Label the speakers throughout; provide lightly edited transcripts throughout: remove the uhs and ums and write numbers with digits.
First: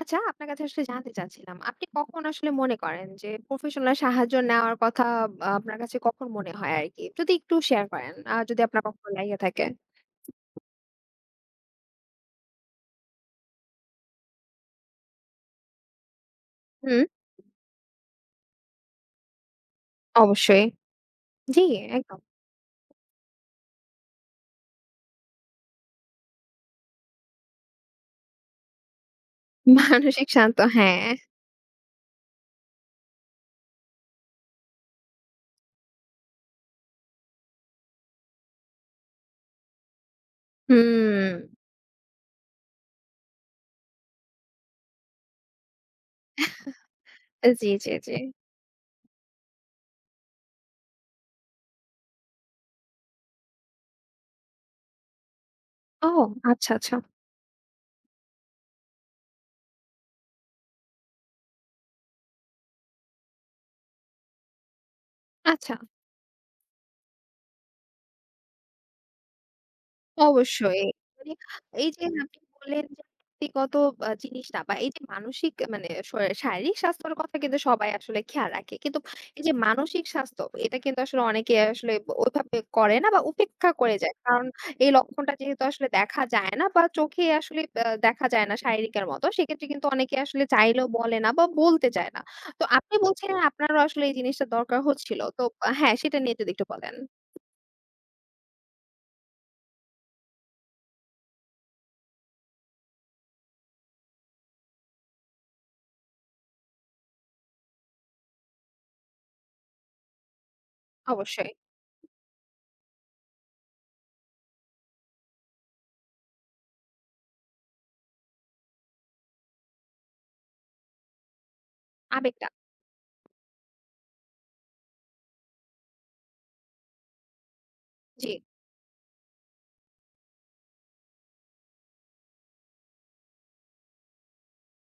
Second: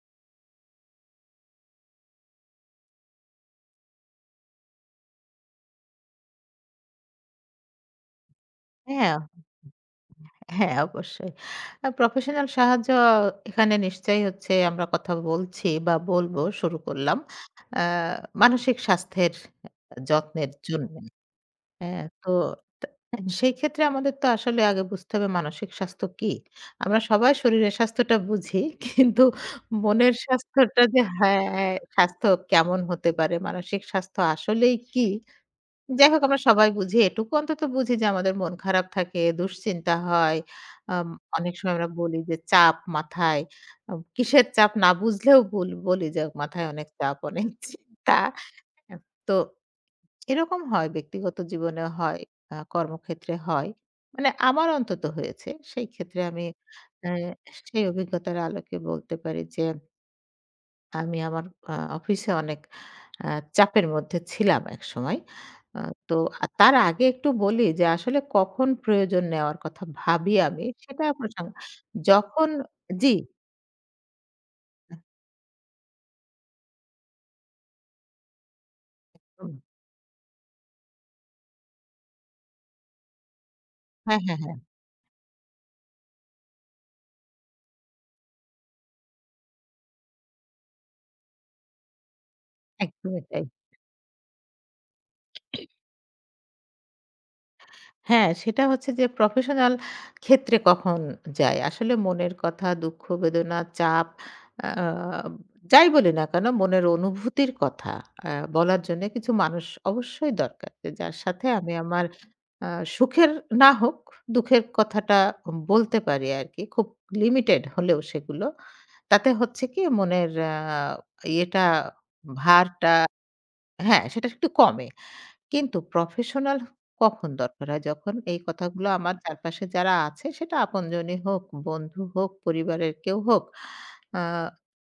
Speaker 1: আচ্ছা, আপনার কাছে আসলে জানতে চাচ্ছিলাম, আপনি কখন আসলে মনে করেন যে প্রফেশনাল সাহায্য নেওয়ার কথা আপনার কাছে কখন মনে হয় আরকি? যদি একটু শেয়ার করেন, যদি আপনার কখনো
Speaker 2: হ্যাঁ,
Speaker 1: লেগে থাকে।
Speaker 2: হ্যাঁ অবশ্যই। প্রফেশনাল সাহায্য এখানে নিশ্চয়ই হচ্ছে আমরা কথা বলছি বা বলবো শুরু
Speaker 1: হুম,
Speaker 2: করলাম। আ মানসিক স্বাস্থ্যের যত্নের
Speaker 1: অবশ্যই।
Speaker 2: জন্য।
Speaker 1: জি,
Speaker 2: হ্যাঁ,
Speaker 1: একদম।
Speaker 2: তো তা সেই ক্ষেত্রে আমাদের তো আসলে আগে বুঝতে হবে মানসিক স্বাস্থ্য কি? আমরা সবাই শরীরের স্বাস্থ্যটা বুঝি। কিন্তু মনের
Speaker 1: মানসিক শান্ত,
Speaker 2: স্বাস্থ্যটা যে
Speaker 1: হ্যাঁ।
Speaker 2: হ্যাঁ, স্বাস্থ্য কেমন হতে পারে? মানসিক স্বাস্থ্য আসলেই কি? যাই হোক আমরা সবাই বুঝি, এটুকু অন্তত বুঝি যে আমাদের মন খারাপ থাকে, দুশ্চিন্তা হয়। আম
Speaker 1: হুম।
Speaker 2: অনেক সময় আমরা বলি যে চাপ মাথায়। কিসের চাপ না বুঝলেও বলি যে মাথায় অনেক চাপ, অনেক
Speaker 1: জি, জি, জি।
Speaker 2: চিন্তা। তো এরকম হয়, ব্যক্তিগত জীবনেও হয়, কর্মক্ষেত্রে হয়। মানে আমার অন্তত হয়েছে। সেই
Speaker 1: ও
Speaker 2: ক্ষেত্রে আমি
Speaker 1: আচ্ছা, আচ্ছা।
Speaker 2: অ্যা সেই অভিজ্ঞতার আলোকে বলতে পারি যে আমি আমার অফিসে অনেক আ চাপের মধ্যে ছিলাম একসময়।
Speaker 1: আচ্ছা।
Speaker 2: আ তো আ তার আগে একটু বলি যে আসলে কখন প্রয়োজন নেওয়ার কথা ভাবি আমি,
Speaker 1: অবশ্যই।
Speaker 2: সেটা
Speaker 1: মানে
Speaker 2: প্রসঙ্গ
Speaker 1: এই যে আপনি
Speaker 2: যখন।
Speaker 1: বললেন যে
Speaker 2: জি।
Speaker 1: ব্যক্তিগত জিনিসটা বা এই যে মানসিক মানে শারীরিক স্বাস্থ্যের কথা কিন্তু সবাই আসলে খেয়াল রাখে। কিন্তু এই যে
Speaker 2: হুম,
Speaker 1: মানসিক স্বাস্থ্য এটা কিন্তু আসলে অনেকে আসলে ওইভাবে করে না বা উপেক্ষা করে যায়।
Speaker 2: হ্যাঁ, হ্যাঁ,
Speaker 1: কারণ
Speaker 2: হ্যাঁ।
Speaker 1: এই লক্ষণটা যেহেতু আসলে দেখা যায় না বা চোখে আসলে দেখা যায় না শারীরিকের মতো। সেক্ষেত্রে কিন্তু অনেকে আসলে চাইলেও বলে না বা বলতে চায় না। তো আপনি
Speaker 2: একদমই
Speaker 1: বলছিলেন
Speaker 2: তাই।
Speaker 1: আপনারও আসলে এই জিনিসটা দরকার হচ্ছিল। তো আহ, হ্যাঁ, সেটা নিয়ে যদি একটু বলেন।
Speaker 2: হ্যাঁ, সেটা হচ্ছে যে প্রফেশনাল ক্ষেত্রে কখন যাই। আসলে মনের কথা, দুঃখ, বেদনা, চাপ, আ যাই বলি না কেন মনের অনুভূতির কথা আ বলার জন্যে কিছু মানুষ অবশ্যই দরকার। যে যার সাথে
Speaker 1: অবশ্যই।
Speaker 2: আমি আমার আ সুখের না হোক দুঃখের কথাটা বলতে পারি আরকি। খুব লিমিটেড হলেও সেগুলো। তাতে হচ্ছে কি মনের ইয়েটা,
Speaker 1: আবেগটা।
Speaker 2: ভারটা, হ্যাঁ, সেটা একটু কমে। কিন্তু প্রফেশনাল কখন দরকার হয়? যখন
Speaker 1: জি।
Speaker 2: এই কথাগুলো আমার চারপাশে যারা আছে সেটা আপনজনই হোক, বন্ধু হোক, পরিবারের কেউ হোক, আ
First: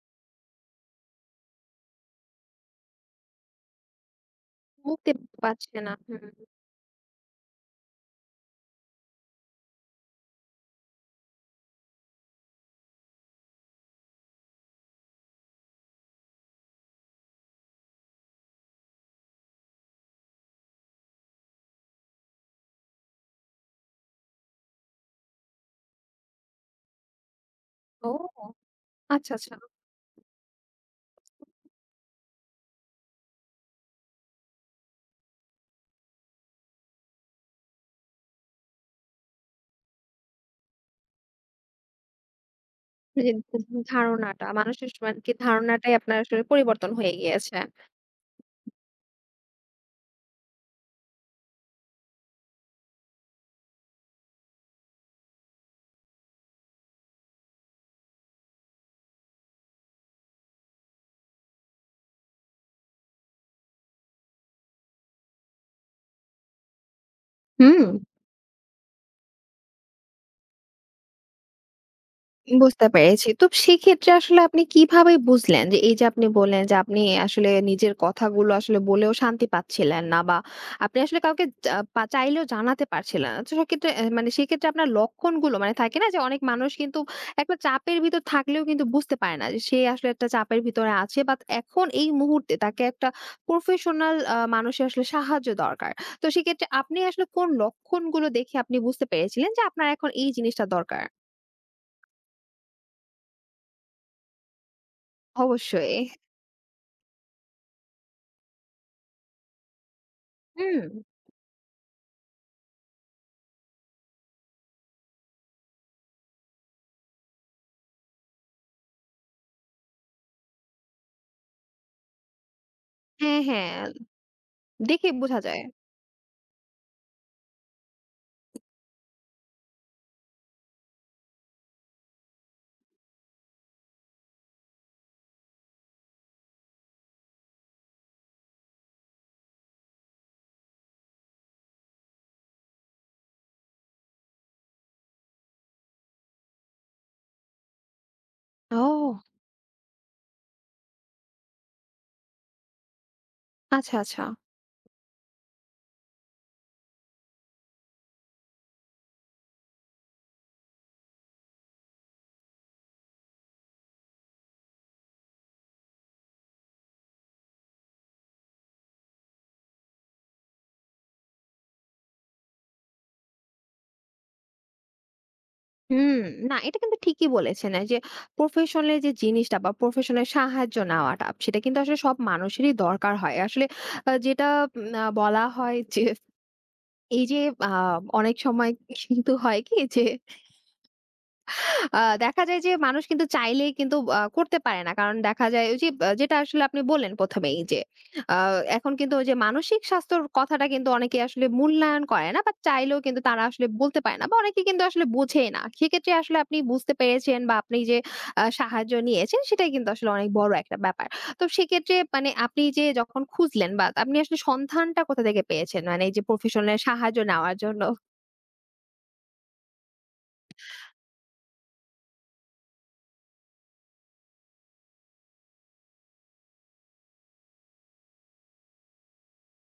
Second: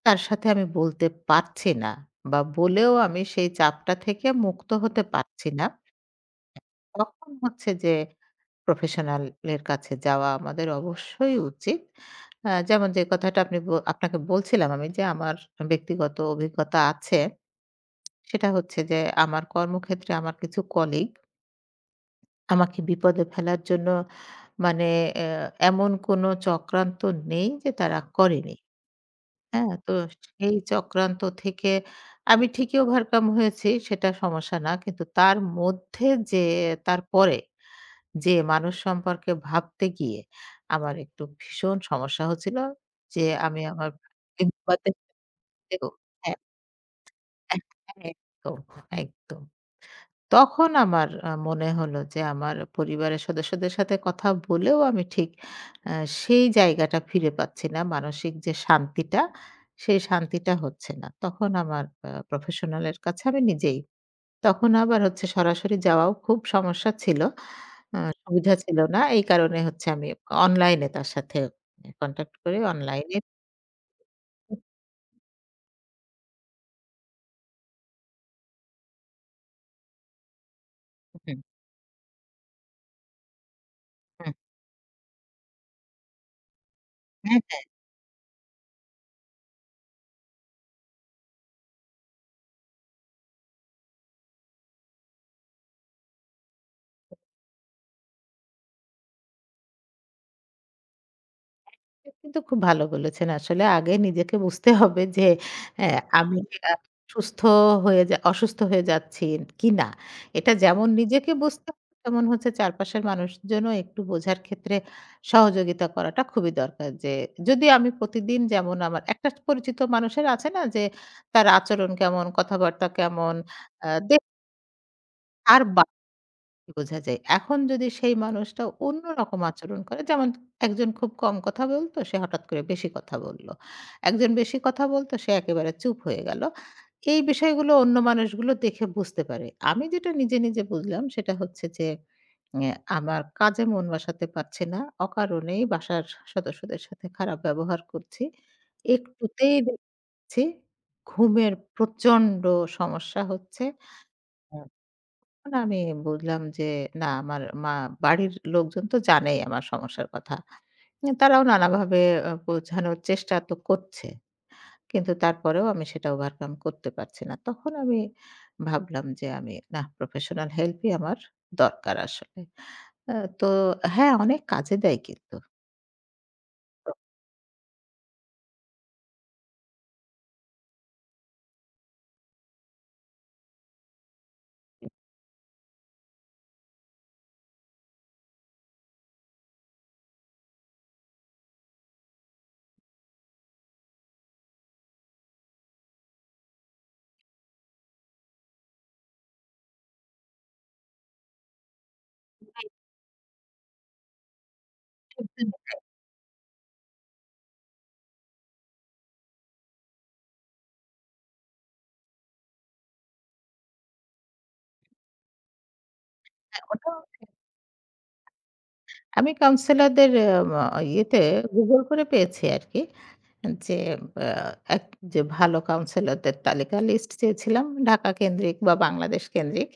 Speaker 2: তার সাথে আমি বলতে পারছি না বা বলেও আমি সেই চাপটা থেকে মুক্ত হতে
Speaker 1: মুক্তি
Speaker 2: পারছি না।
Speaker 1: পাচ্ছে না। হুম।
Speaker 2: তখন হচ্ছে যে প্রফেশনাল এর কাছে যাওয়া আমাদের অবশ্যই উচিত। যেমন যে কথাটা আপনি আপনাকে বলছিলাম আমি যে আমার ব্যক্তিগত অভিজ্ঞতা আছে। সেটা হচ্ছে যে আমার কর্মক্ষেত্রে আমার কিছু কলিগ আমাকে বিপদে ফেলার জন্য মানে অ্যা এমন কোনো চক্রান্ত নেই যে তারা
Speaker 1: ও
Speaker 2: করেনি।
Speaker 1: আচ্ছা, আচ্ছা।
Speaker 2: হ্যাঁ? তো সেই চক্রান্ত থেকে আমি ঠিকই ওভারকাম হয়েছি, সেটা সমস্যা না। কিন্তু তার মধ্যে যে তারপরে যে মানুষ সম্পর্কে ভাবতে গিয়ে আমার একটু ভীষণ সমস্যা হচ্ছিল যে
Speaker 1: যে
Speaker 2: আমি আমার
Speaker 1: ধারণাটা মানুষের
Speaker 2: বিপদের
Speaker 1: মানে কি ধারণাটাই
Speaker 2: সাথেও-
Speaker 1: আপনার
Speaker 2: হ্যাঁ,
Speaker 1: আসলে পরিবর্তন হয়ে গিয়েছে।
Speaker 2: হ্যাঁ, একদম, একদম। তখন আমার মনে হলো যে আমার পরিবারের সদস্যদের সাথে কথা বলেও আমি ঠিক আ সেই জায়গাটা ফিরে পাচ্ছি না। মানসিক যে শান্তিটা, সেই শান্তিটা হচ্ছে না। তখন আমার প্রফেশনালের কাছে আমি নিজেই। তখন আবার হচ্ছে সরাসরি যাওয়াও খুব সমস্যা ছিল।
Speaker 1: হুম।
Speaker 2: আ সুবিধা ছিল না। এই কারণে হচ্ছে আমি অনলাইনে তার সাথে কনট্যাক্ট করে
Speaker 1: বুঝতে
Speaker 2: অনলাইনে
Speaker 1: পেরেছি। তো সেক্ষেত্রে আসলে
Speaker 2: হুম,
Speaker 1: আপনি কিভাবে বুঝলেন যে এই যে আপনি বললেন যে আপনি আসলে নিজের কথাগুলো আসলে বলেও শান্তি পাচ্ছিলেন না বা আপনি আসলে
Speaker 2: হুম,
Speaker 1: কাউকে যা পা চাইলেও জানাতে পারছিলেন না। তো সেক্ষেত্রে মানে সেক্ষেত্রে আপনার লক্ষণগুলো মানে থাকে না যে অনেক মানুষ কিন্তু
Speaker 2: হুম।
Speaker 1: একটা চাপের ভিতর থাকলেও কিন্তু বুঝতে পারে না যে সে আসলে একটা চাপের ভিতরে আছে বা এখন এই মুহূর্তে তাকে একটা প্রফেশনাল মানুষের আসলে সাহায্য দরকার। তো সেক্ষেত্রে আপনি আসলে কোন লক্ষণগুলো দেখে আপনি বুঝতে পেরেছিলেন যে আপনার এখন এই জিনিসটা দরকার?
Speaker 2: এটা কিন্তু খুব ভালো বলেছেন আসলে। আগে নিজেকে বুঝতে হবে যে
Speaker 1: অবশ্যই।
Speaker 2: হ্যাঁ, আমি কি সুস্থ হয়ে অসুস্থ হয়ে যাচ্ছি কিনা। এটা
Speaker 1: হুম।
Speaker 2: যেমন নিজেকে বুঝতে হবে, তেমন হচ্ছে চারপাশের মানুষজনও একটু বোঝার ক্ষেত্রে সহযোগিতা করাটা খুবই দরকার। যে যদি আমি প্রতিদিন যেমন আমার একটা পরিচিত মানুষের আছে না যে তার আচরণ কেমন, কথাবার্তা কেমন,
Speaker 1: হ্যাঁ, হ্যাঁ।
Speaker 2: আ দেখ
Speaker 1: দেখে বোঝা যায়।
Speaker 2: আর বা বোঝা যায়। এখন যদি সেই মানুষটা অন্যরকম আচরণ করে, যেমন একজন খুব কম কথা বলতো সে হঠাৎ করে বেশি কথা বলল। একজন বেশি কথা বলতো সে একেবারে চুপ হয়ে গেল। এই বিষয়গুলো অন্য মানুষগুলো দেখে বুঝতে পারে। আমি যেটা নিজে, নিজে বুঝলাম সেটা হচ্ছে যে অ্যা আমার কাজে মন বসাতে পারছি না। অকারণেই বাসার সদস্যদের সাথে খারাপ ব্যবহার করছি।
Speaker 1: ও!
Speaker 2: একটুতেই দেখছি ঘুমের প্রচণ্ড সমস্যা হচ্ছে।
Speaker 1: আচ্ছা, আচ্ছা।
Speaker 2: না, আমি বুঝলাম যে না, আমার বাড়ির লোকজন তো জানেই আমার সমস্যার কথা। উম তারাও নানাভাবে বোঝানোর চেষ্টা তো করছে। কিন্তু তারপরেও আমি সেটা ওভারকাম করতে পারছি না। তখন আমি ভাবলাম যে আমি নাহ, প্রফেশনাল হেল্পই আমার দরকার আসলে। আ তো হ্যাঁ, অনেক কাজে দেয় কিন্তু।
Speaker 1: হুম। না এটা কিন্তু ঠিকই বলেছেন। এই যে প্রফেশনাল এর যে জিনিসটা বা প্রফেশনাল সাহায্য নেওয়াটা সেটা কিন্তু আসলে সব মানুষেরই দরকার হয়। আসলে যেটা উম আ বলা হয় যে এই যে আ অনেক সময় কিন্তু হয় কি যে দেখা যায় যে মানুষ কিন্তু চাইলেই কিন্তু করতে পারে না। কারণ দেখা যায় ওই যে যেটা আসলে আপনি বললেন ১ম এই যে আ এখন কিন্তু ওই যে মানসিক স্বাস্থ্যর কথাটা কিন্তু অনেকে আসলে মূল্যায়ন করে না বা চাইলেও কিন্তু তারা আসলে বলতে পারে না বা অনেকে কিন্তু আসলে বোঝেই না। সেক্ষেত্রে আসলে আপনি বুঝতে পেরেছেন বা আপনি যে সাহায্য নিয়েছেন সেটাই কিন্তু আসলে অনেক বড় একটা ব্যাপার। তো সেক্ষেত্রে মানে আপনি যে যখন খুঁজলেন বা আপনি আসলে সন্ধানটা কোথা থেকে পেয়েছেন? মানে এই যে
Speaker 2: হ্যাঁ,
Speaker 1: প্রফেশনাল
Speaker 2: ওটা
Speaker 1: সাহায্য নেওয়ার জন্য?
Speaker 2: আমি কাউন্সেলরদের ইয়েতে Google করে পেয়েছি আরকি। যে আ এক যে ভালো কাউন্সিলরদের তালিকা লিস্ট চেয়েছিলাম ঢাকা কেন্দ্রিক বা বাংলাদেশ কেন্দ্রিক।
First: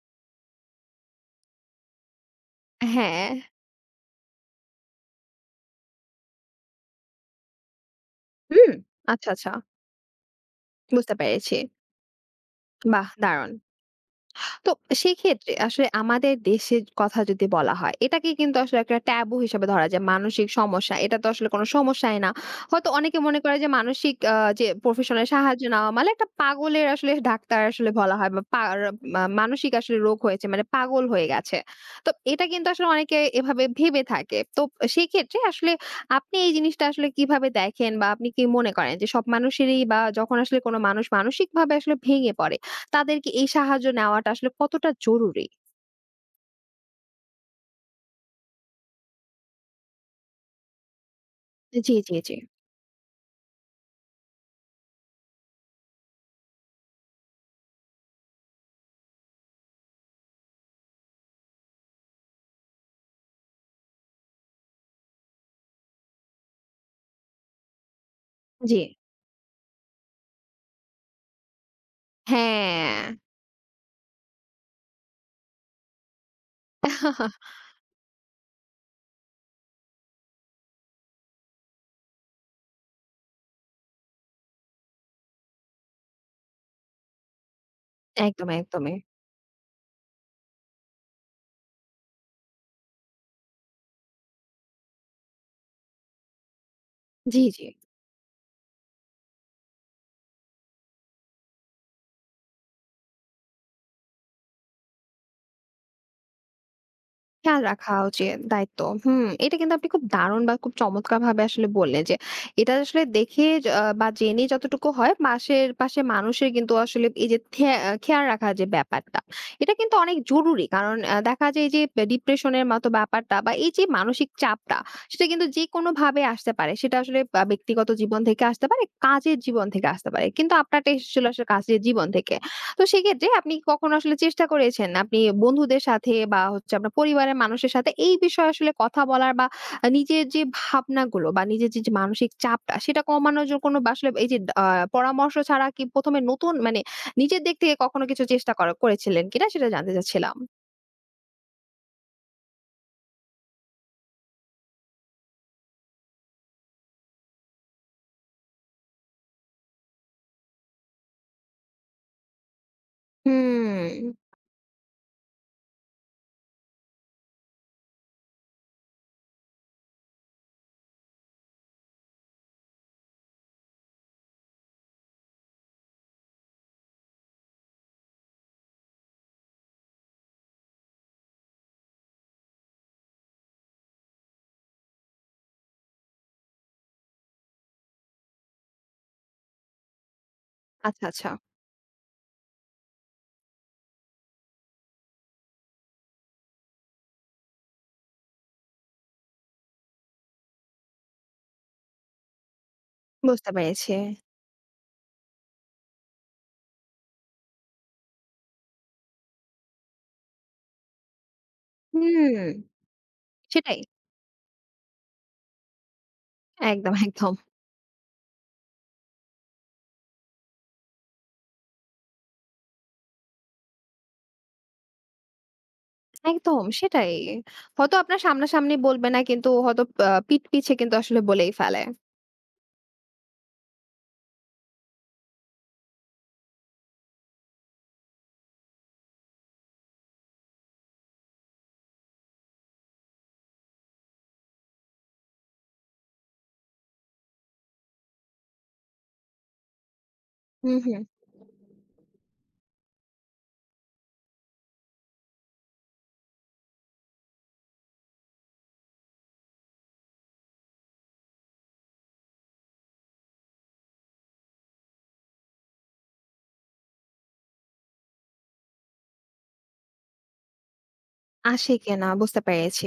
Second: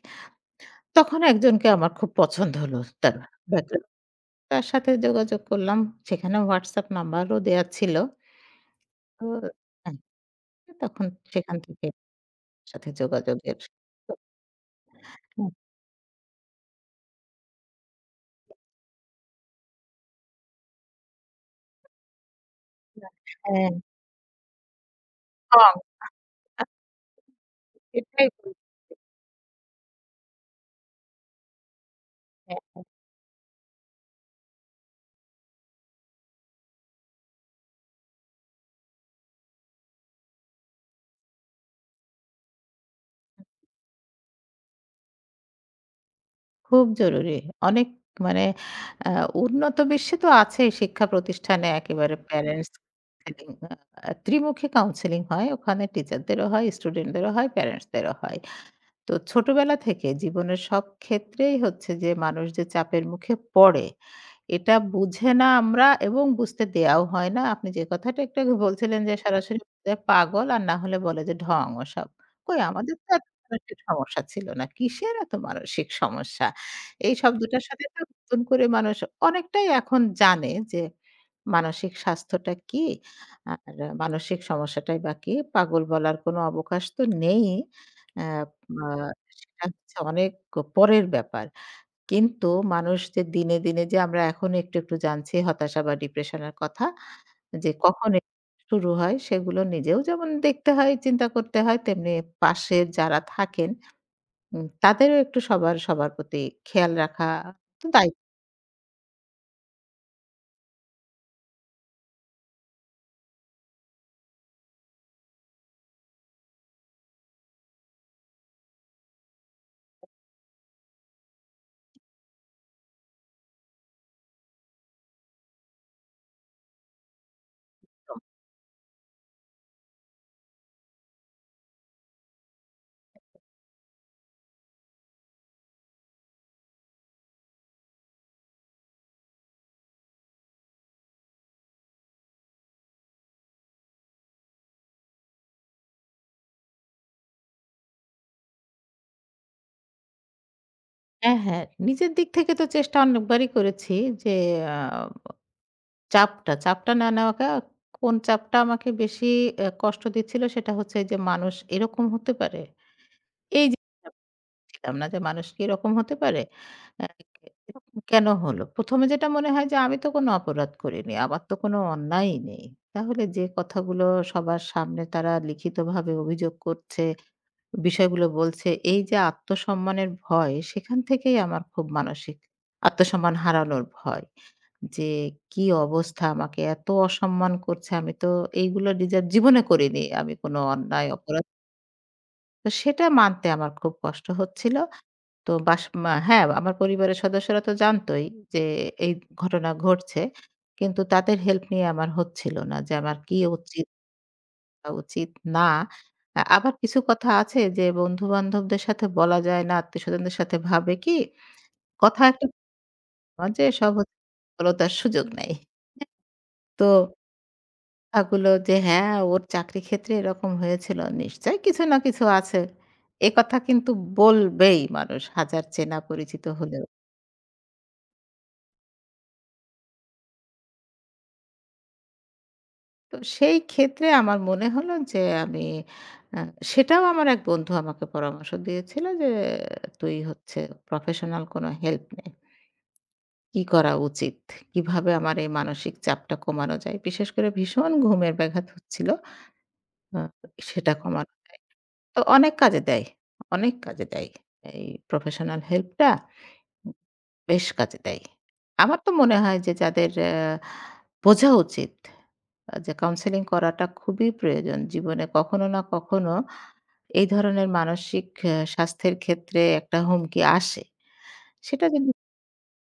Speaker 2: তখন একজনকে আমার খুব পছন্দ হলো তার
Speaker 1: হ্যাঁ।
Speaker 2: ব্যাকগ্রাউন্ড। তার সাথে যোগাযোগ করলাম। সেখানে WhatsApp নাম্বারও দেয়া ছিল।
Speaker 1: হুম।
Speaker 2: তো
Speaker 1: আচ্ছা, আচ্ছা।
Speaker 2: হ্যাঁ, তখন
Speaker 1: বুঝতে পেরেছি।
Speaker 2: সেখান থেকে তার সাথে
Speaker 1: বাহ! দারুণ।
Speaker 2: যোগাযোগের
Speaker 1: তো
Speaker 2: হ্যাঁ,
Speaker 1: সেক্ষেত্রে আসলে আমাদের দেশের কথা যদি বলা হয়, এটাকে কিন্তু আসলে একটা ট্যাবু হিসেবে ধরা যায়। মানসিক সমস্যা, এটা তো আসলে কোনো সমস্যাই না। হয়তো অনেকে মনে করে যে
Speaker 2: হ্যাঁ,
Speaker 1: মানসিক যে প্রফেশনাল সাহায্য
Speaker 2: কম।
Speaker 1: নেওয়া মানে একটা পাগলের আসলে ডাক্তার আসলে বলা
Speaker 2: এটাই
Speaker 1: হয় বা
Speaker 2: বলছি।
Speaker 1: পা মানসিক আসলে রোগ হয়েছে মানে পাগল হয়ে গেছে। তো এটা কিন্তু আসলে অনেকে এভাবে ভেবে থাকে। তো সেক্ষেত্রে আসলে আপনি এই জিনিসটা আসলে কিভাবে দেখেন বা আপনি কি মনে করেন যে সব মানুষেরই বা যখন আসলে কোনো মানুষ মানসিকভাবে আসলে ভেঙে পড়ে তাদেরকে এই সাহায্য নেওয়াটা আসলে কতটা জরুরি?
Speaker 2: খুব জরুরি। অনেক মানে আ উন্নত বিশ্বে তো আছেই, শিক্ষা প্রতিষ্ঠানে
Speaker 1: জি, জি,
Speaker 2: একেবারে
Speaker 1: জি,
Speaker 2: প্যারেন্টস কাউন্সেলিং, ত্রিমুখী কাউন্সেলিং হয়। ওখানে টিচারদেরও হয়, স্টুডেন্টদেরও হয়, প্যারেন্টসদেরও হয়। তো ছোটবেলা থেকে জীবনের সব ক্ষেত্রেই হচ্ছে যে মানুষ যে চাপের মুখে পড়ে এটা বুঝে না আমরা, এবং বুঝতে দেয়াও হয় না। আপনি যে কথাটা একটু আগে
Speaker 1: জি।
Speaker 2: বলছিলেন যে সরাসরি বলে পাগল আর না হলে বলে যে ঢং ওসব। কই আমাদের
Speaker 1: হ্যাঁ।
Speaker 2: তো এত মানসিক সমস্যা ছিল না। কিসের এত মানসিক সমস্যা? এই শব্দটার সাথে না নতুন করে মানুষ অনেকটাই এখন জানে যে মানসিক স্বাস্থ্যটা কি? আর মানসিক সমস্যাটাই বা কি? পাগল বলার কোনো অবকাশ তো নেই। অ্যা
Speaker 1: একদম,
Speaker 2: আ
Speaker 1: একদমই।
Speaker 2: সেটা হচ্ছে অনেক পরের ব্যাপার। কিন্তু মানুষ যে দিনে, দিনে যে আমরা এখন একটু, একটু জানছি হতাশা বা ডিপ্রেশন এর কথা,
Speaker 1: জি, জি।
Speaker 2: যে কখন শুরু হয় সেগুলো নিজেও যেমন দেখতে হয়, চিন্তা করতে হয়, তেমনি পাশে যারা থাকেন উম তাদেরও একটু সবার, সবার প্রতি খেয়াল রাখা
Speaker 1: খেয়াল
Speaker 2: তো
Speaker 1: রাখা
Speaker 2: দায়িত্ব।
Speaker 1: উচিত দায়িত্ব। হুম, এটা কিন্তু আপনি খুব দারুণ বা খুব চমৎকারভাবে আসলে বললেন যে, এটা আসলে দেখে য আহ, বা জেনে যতটুকু হয় পাশের পাশে মানুষের কিন্তু আসলে এই যে থে আহ, খেয়াল রাখার যে ব্যাপারটা, এটা কিন্তু অনেক জরুরি। কারণ দেখা যায় যে ডিপ্রেশনের মতো ব্যাপারটা বা এই যে মানসিক চাপটা, সেটা কিন্তু যেকোনোভাবে আসতে পারে। সেটা আসলে ব্যক্তিগত জীবন থেকে আসতে পারে, কাজের জীবন থেকে আসতে পারে। কিন্তু আপনারটা এসেছিল আসলে কাজের জীবন থেকে। তো সেক্ষেত্রে আপনি কি কখনো আসলে চেষ্টা করেছেন আপনি বন্ধুদের সাথে বা হচ্ছে আপনার পরিবারের মানুষের সাথে এই বিষয়ে আসলে কথা বলার বা নিজের যে ভাবনাগুলো বা নিজের যে, যে মানসিক চাপটা সেটা কমানোর জন্য কোনো বা আসলে এই যে আ পরামর্শ ছাড়া কি ১ম এ নতুন মানে নিজের দিক থেকে কখনো কিছু চেষ্টা করা করেছিলেন কিনা সেটা জানতে চাচ্ছিলাম?
Speaker 2: হ্যাঁ, হ্যাঁ। নিজের দিক থেকে তো চেষ্টা অনেকবারই করেছি যে আ চাপটা, চাপটা না নেওয়াটা, কোন চাপটা আমাকে বেশি কষ্ট দিচ্ছিল সেটা হচ্ছে যে মানুষ এরকম হতে পারে। এই যে
Speaker 1: হুম।
Speaker 2: ছিলাম না যে মানুষ কি এরকম হতে পারে? অ্যা এরকম কেন হলো? ১ম এ যেটা মনে হয় যে আমি তো কোনো অপরাধ করিনি। আমার তো কোনো অন্যায়ই নেই। তাহলে যে কথাগুলো সবার সামনে তারা লিখিতভাবে অভিযোগ করছে, বিষয়গুলো বলছে, এই যে আত্মসম্মানের ভয়, সেখান থেকেই আমার খুব মানসিক আত্মসম্মান হারানোর ভয়। যে কি অবস্থা, আমাকে এত অসম্মান করছে, আমি তো এইগুলো নিজের জীবনে করিনি, আমি কোনো
Speaker 1: আচ্ছা,
Speaker 2: অন্যায়
Speaker 1: আচ্ছা।
Speaker 2: অপরাধ। তো সেটা মানতে আমার খুব কষ্ট হচ্ছিল। তো বাস মা হ্যাঁ, আমার পরিবারের সদস্যরা তো জানতই যে এই ঘটনা ঘটছে। কিন্তু তাদের হেল্প নিয়ে আমার হচ্ছিল না যে আমার কি
Speaker 1: বুঝতে
Speaker 2: উচিত
Speaker 1: পেরেছি।
Speaker 2: বা উচিত না। আবার কিছু কথা আছে যে বন্ধু-বান্ধবদের সাথে বলা যায় না, আত্মীয়স্বজনদের সাথে ভাবে কি কথা
Speaker 1: হুম,
Speaker 2: একটা যে
Speaker 1: সেটাই।
Speaker 2: সব হচ্ছে সফলতার সুযোগ নাই। তো
Speaker 1: একদম, একদম।
Speaker 2: কথাগুলো যে হ্যাঁ, ওর চাকরি ক্ষেত্রে এরকম হয়েছিল নিশ্চয়ই কিছু না কিছু আছে। এ কথা কিন্তু বলবেই মানুষ হাজার চেনা পরিচিত
Speaker 1: একদম
Speaker 2: হলেও।
Speaker 1: সেটাই। হয়তো আপনার সামনাসামনি বলবে না কিন্তু হয়তো পিঠ পিছে কিন্তু আসলে বলেই ফেলে।
Speaker 2: তো সেই ক্ষেত্রে আমার মনে হলো যে আমি আ সেটাও আমার এক বন্ধু আমাকে পরামর্শ দিয়েছিল যে, "তুই হচ্ছে প্রফেশনাল কোনো হেল্প নে। কি করা উচিত? কিভাবে আমার এই মানসিক চাপটা কমানো যায়?" বিশেষ করে ভীষণ ঘুমের ব্যাঘাত হচ্ছিল। আ
Speaker 1: হুম,
Speaker 2: সেটা
Speaker 1: হুম।
Speaker 2: কমানো তো অনেক কাজে দেয়, অনেক কাজে দেয় এই প্রফেশনাল হেল্পটা। বেশ কাজে দেয়। আমার তো মনে হয় যে যাদের বোঝা উচিত যে কাউন্সেলিং করাটা খুবই প্রয়োজন। জীবনে কখনো না কখনো এই ধরনের মানসিক স্বাস্থ্যের ক্ষেত্রে একটা হুমকি আসে।
Speaker 1: আসে
Speaker 2: সেটা
Speaker 1: কিনা
Speaker 2: যদি
Speaker 1: বুঝতে পেরেছি।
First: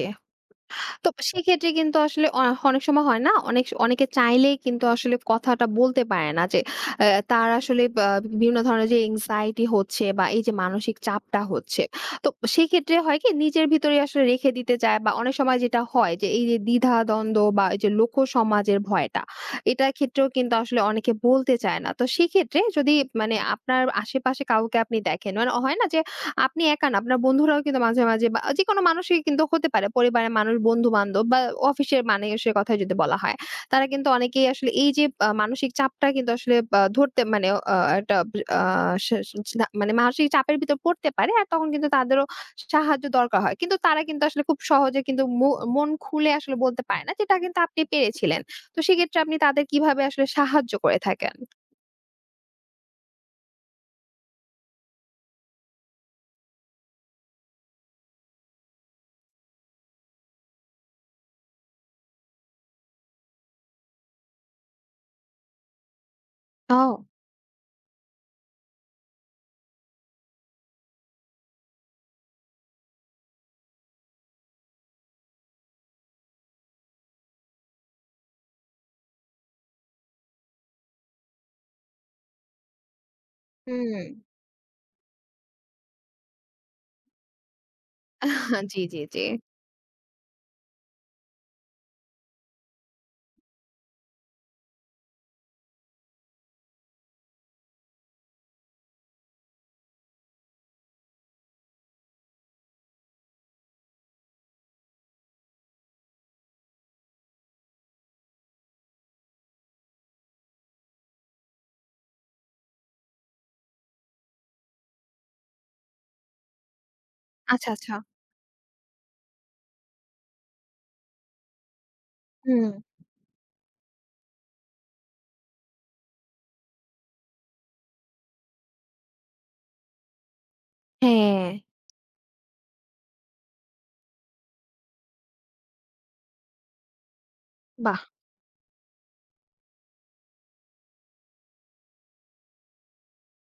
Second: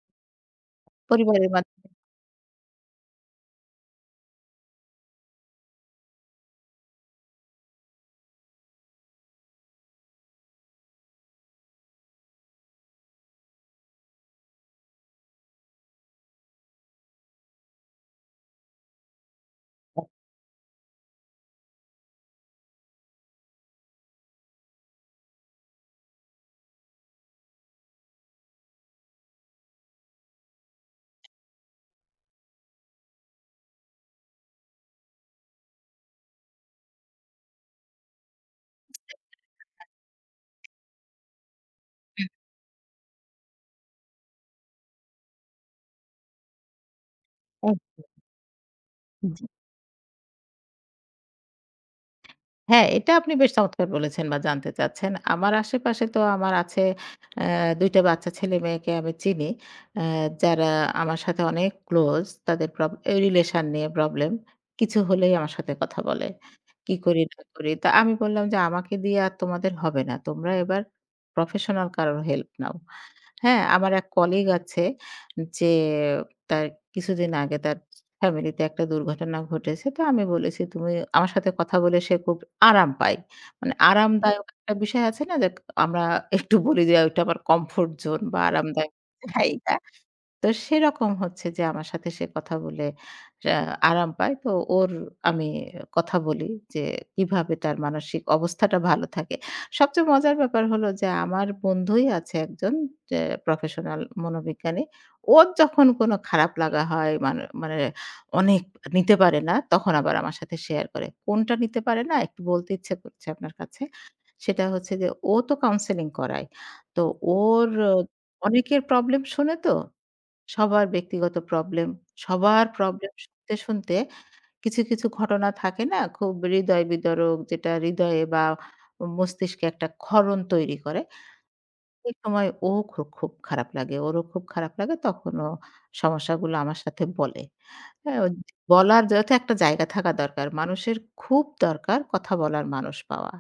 Speaker 1: তো
Speaker 2: পরিবারের
Speaker 1: সেক্ষেত্রে
Speaker 2: মাধ্যমে
Speaker 1: কিন্তু আসলে অনেক সময় হয় না? অনেক অনেকে চাইলেই কিন্তু আসলে কথাটা বলতে পারে না যে আ তার আসলে বা বিভিন্ন ধরনের যে anxiety হচ্ছে বা এই যে মানসিক চাপটা হচ্ছে। তো সেক্ষেত্রে হয় কি নিজের ভিতরেই আসলে রেখে দিতে চায় বা অনেক সময় যেটা হয় যে এই যে দ্বিধা-দ্বন্দ্ব বা এই যে লোক সমাজের ভয়টা, এটার ক্ষেত্রেও কিন্তু আসলে অনেকে বলতে চায় না। তো সেক্ষেত্রে যদি মানে আপনার আশেপাশে কাউকে আপনি দেখেন মানে হয় না যে আপনি একা না, আপনার বন্ধুরাও কিন্তু মাঝে, মাঝে বা যেকোনো মানুষই কিন্তু হতে পারে। পরিবারের মানুষ, বন্ধু-বান্ধব বা অফিসের মানুষের কথাই যদি বলা হয়। তারা কিন্তু অনেকেই আসলে এই যে মানসিক চাপটা কিন্তু আসলে ধরতে মানে একটা আ সা সা মানে মানসিক চাপের ভিতর পড়তে পারে। আর তখন কিন্তু তাদেরও সাহায্য দরকার হয়। কিন্তু তারা কিন্তু আসলে খুব সহজে কিন্তু মন খুলে আসলে বলতে পারে না, যেটা কিন্তু আপনি পেরেছিলেন। তো সেক্ষেত্রে আপনি তাদের কিভাবে আসলে সাহায্য করে থাকেন?
Speaker 2: হ্যাঁ, এটা আপনি বেশ চমৎকার বলেছেন বা জানতে চাচ্ছেন। আমার আশেপাশে তো আমার আছে অ্যা ২ টা বাচ্চা ছেলে-মেয়েকে আমি চিনি। অ্যা যারা আমার সাথে অনেক ক্লোজ। তাদের এই রিলেশন নিয়ে প্রবলেম। কিছু হলেই আমার সাথে কথা বলে। কি
Speaker 1: ও!
Speaker 2: করি না করি। তা আমি বললাম যে, "আমাকে দিয়ে আর তোমাদের হবে না। তোমরা এবার প্রফেশনাল কারো হেল্প নাও।" হ্যাঁ, আমার এক কলিগ আছে যে তার কিছুদিন আগে তার ফ্যামিলিতে একটা দুর্ঘটনা ঘটেছে। তো আমি বলেছি তুমি আমার সাথে কথা বলে সে খুব আরাম পায়। মানে
Speaker 1: হুম।
Speaker 2: আরামদায়ক একটা বিষয় আছে না যে আমরা একটু বলি যে ওইটা আমার কমফোর্ট জোন বা
Speaker 1: জি,
Speaker 2: আরামদায়ক
Speaker 1: জি, জি।
Speaker 2: জায়গা। তো সেরকম হচ্ছে যে আমার সাথে সে কথা বলে আ আরাম পায়। তো ওর আমি কথা বলি যে কিভাবে তার মানসিক অবস্থাটা ভালো থাকে। সবচেয়ে মজার ব্যাপার হলো যে আমার বন্ধুই আছে একজন যে প্রফেশনাল মনোবিজ্ঞানী। ওর যখন কোনো খারাপ লাগা হয় মানে অনেক নিতে পারে না তখন আবার আমার সাথে শেয়ার করে। কোনটা নিতে পারে না একটু বলতে ইচ্ছে করছে আপনার কাছে। সেটা হচ্ছে যে ও তো কাউন্সেলিং করায়। তো ওর
Speaker 1: আচ্ছা, আচ্ছা।
Speaker 2: আহ, অনেকের প্রবলেম শোনে তো সবার ব্যক্তিগত প্রবলেম, সবার
Speaker 1: হুম।
Speaker 2: প্রবলেম শুনতে, শুনতে কিছু, কিছু ঘটনা থাকে না খুব হৃদয় বিদারক যেটা হৃদয়ে বা মস্তিষ্কে একটা ক্ষরণ তৈরি করে।
Speaker 1: হ্যাঁ।
Speaker 2: এই সময় ও খুব খারাপ লাগে। ওরও খুব খারাপ লাগে তখন ও সমস্যাগুলো আমার সাথে বলে।
Speaker 1: বাহ!
Speaker 2: হ্যাঁ, ও বলার যথা একটা জায়গা থাকা দরকার। মানুষের খুব দরকার কথা বলার মানুষ পাওয়া।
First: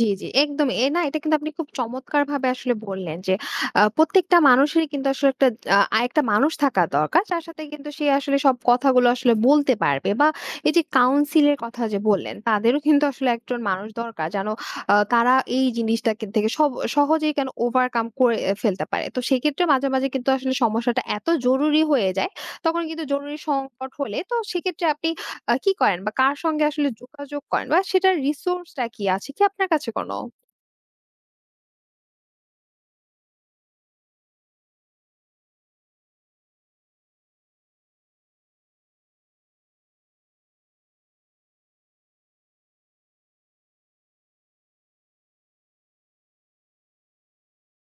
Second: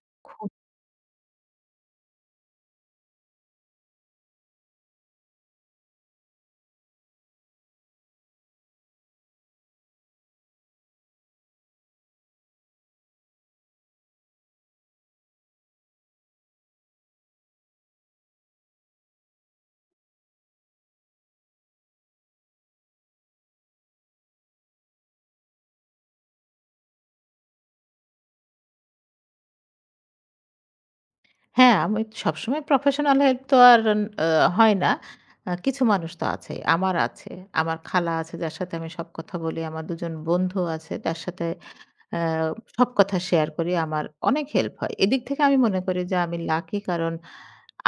Speaker 1: জি, জি।
Speaker 2: খু
Speaker 1: একদমই। এ না এটা কিন্তু আপনি খুব চমৎকারভাবে আসলে বললেন যে প্রত্যেকটা মানুষেরই কিন্তু আসলে একটা আরেকটা মানুষ থাকা দরকার। যার সাথে কিন্তু সে আসলে সব কথাগুলো আসলে বলতে পারবে বা এই যে কাউন্সিল এর কথা যে বললেন, তাদেরও কিন্তু আসলে একজন মানুষ দরকার যেন তারা এই জিনিসটা কিন থেকে সব সহজেই কেন ওভারকাম করে এ ফেলতে পারে। তো সেক্ষেত্রে মাঝে, মাঝে কিন্তু আসলে সমস্যাটা এত জরুরি হয়ে যায়, তখন কিন্তু জরুরি সংকট হলে তো সেক্ষেত্রে আপনি কি করেন বা কার সঙ্গে আসলে যোগাযোগ করেন বা সেটার রিসোর্স টা কি আছে কি আপনার কাছে কোনো?
Speaker 2: হ্যাঁ, আমি সবসময় প্রফেশনাল হেল্প তো আর আ হয় না। কিছু মানুষ তো আছেই। আমার আছে। আমার খালা আছে যার সাথে আমি সব কথা বলি। আমার ২ জন বন্ধু আছে যার সাথে আ সব কথা শেয়ার করি। আমার অনেক হেল্প হয়। এদিক থেকে আমি মনে করি যে আমি লাকি, কারণ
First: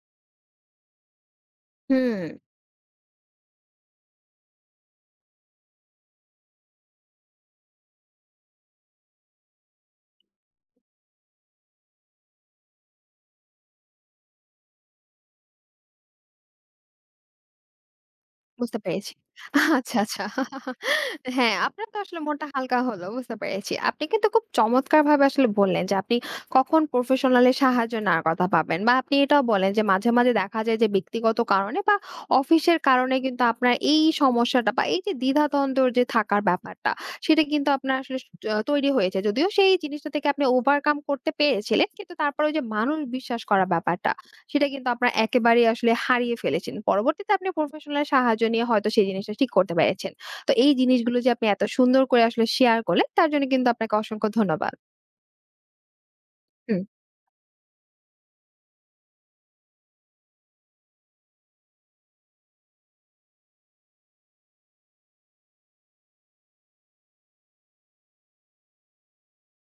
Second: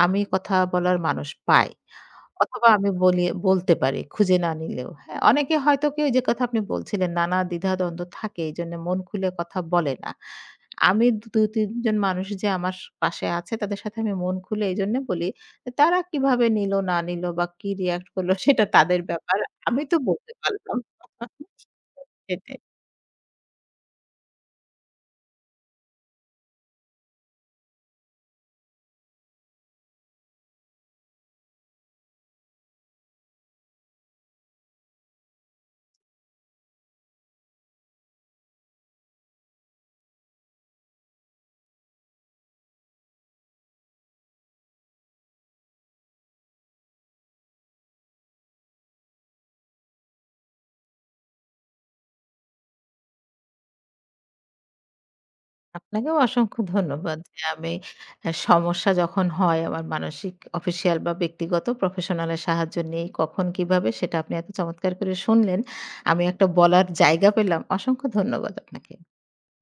Speaker 2: আমি কথা বলার মানুষ পাই।
Speaker 1: হুম।
Speaker 2: অথবা আমি বলি বলতে পারি খুঁজে না নিলেও। হ্যাঁ, অনেকে হয়তো কি ওই যে কথা আপনি বলছিলেন নানা দ্বিধা দ্বন্দ্ব থাকে। এজন্য মন খুলে কথা বলে না। আমি ২-৩ জন মানুষ যে আমার পাশে আছে তাদের সাথে আমি মন খুলে এজন্য বলি যে, তারা কিভাবে নিল না নিল বা কি রিঅ্যাক্ট করলো সেটা
Speaker 1: বুঝতে
Speaker 2: তাদের
Speaker 1: পেরেছি।
Speaker 2: ব্যাপার। আমি
Speaker 1: আচ্ছা,
Speaker 2: তো
Speaker 1: আচ্ছা।
Speaker 2: বলতে পারলাম। না।
Speaker 1: হ্যাঁ, আপনার তো আসলে মনটা
Speaker 2: সেটাই।
Speaker 1: হালকা হলো। বুঝতে পেরেছি। আপনি কিন্তু খুব চমৎকারভাবে আসলে বললেন যে আপনি কখন প্রফেশনাল এর সাহায্য নেওয়ার কথা ভাবেন বা আপনি এটাও বলেন যে মাঝে, মাঝে দেখা যায় যে ব্যক্তিগত কারণে বা অফিসের কারণে কিন্তু আপনার এই সমস্যাটা বা এই যে দ্বিধাদ্বন্দ্বর যে থাকার ব্যাপারটা, সেটা কিন্তু আপনার আসলে তৈরি হয়েছে। যদিও সেই জিনিসটা থেকে আপনি ওভারকাম করতে পেরেছিলেন। কিন্তু তারপরে ওই যে মানুষ বিশ্বাস করার ব্যাপারটা সেটা কিন্তু আপনার একেবারেই আসলে হারিয়ে ফেলেছেন। পরবর্তীতে আপনি প্রফেশনাল সাহায্য নিয়ে হয়তো সেই জিনিসটা ঠিক করতে পেরেছেন। তো এই জিনিসগুলো যে আপনি এত সুন্দর করে আসলে শেয়ার করলেন, তার জন্য কিন্তু আপনাকে অসংখ্য ধন্যবাদ।
Speaker 2: আপনাকেও অসংখ্য
Speaker 1: হুম।
Speaker 2: ধন্যবাদ যে আমি সমস্যা যখন হয় আমার মানসিক, অফিসিয়াল বা ব্যক্তিগত প্রফেশনাল এর সাহায্য নেই। কখন কিভাবে সেটা আপনি এত চমৎকার করে শুনলেন। আমি একটা বলার জায়গা পেলাম। অসংখ্য ধন্যবাদ আপনাকে।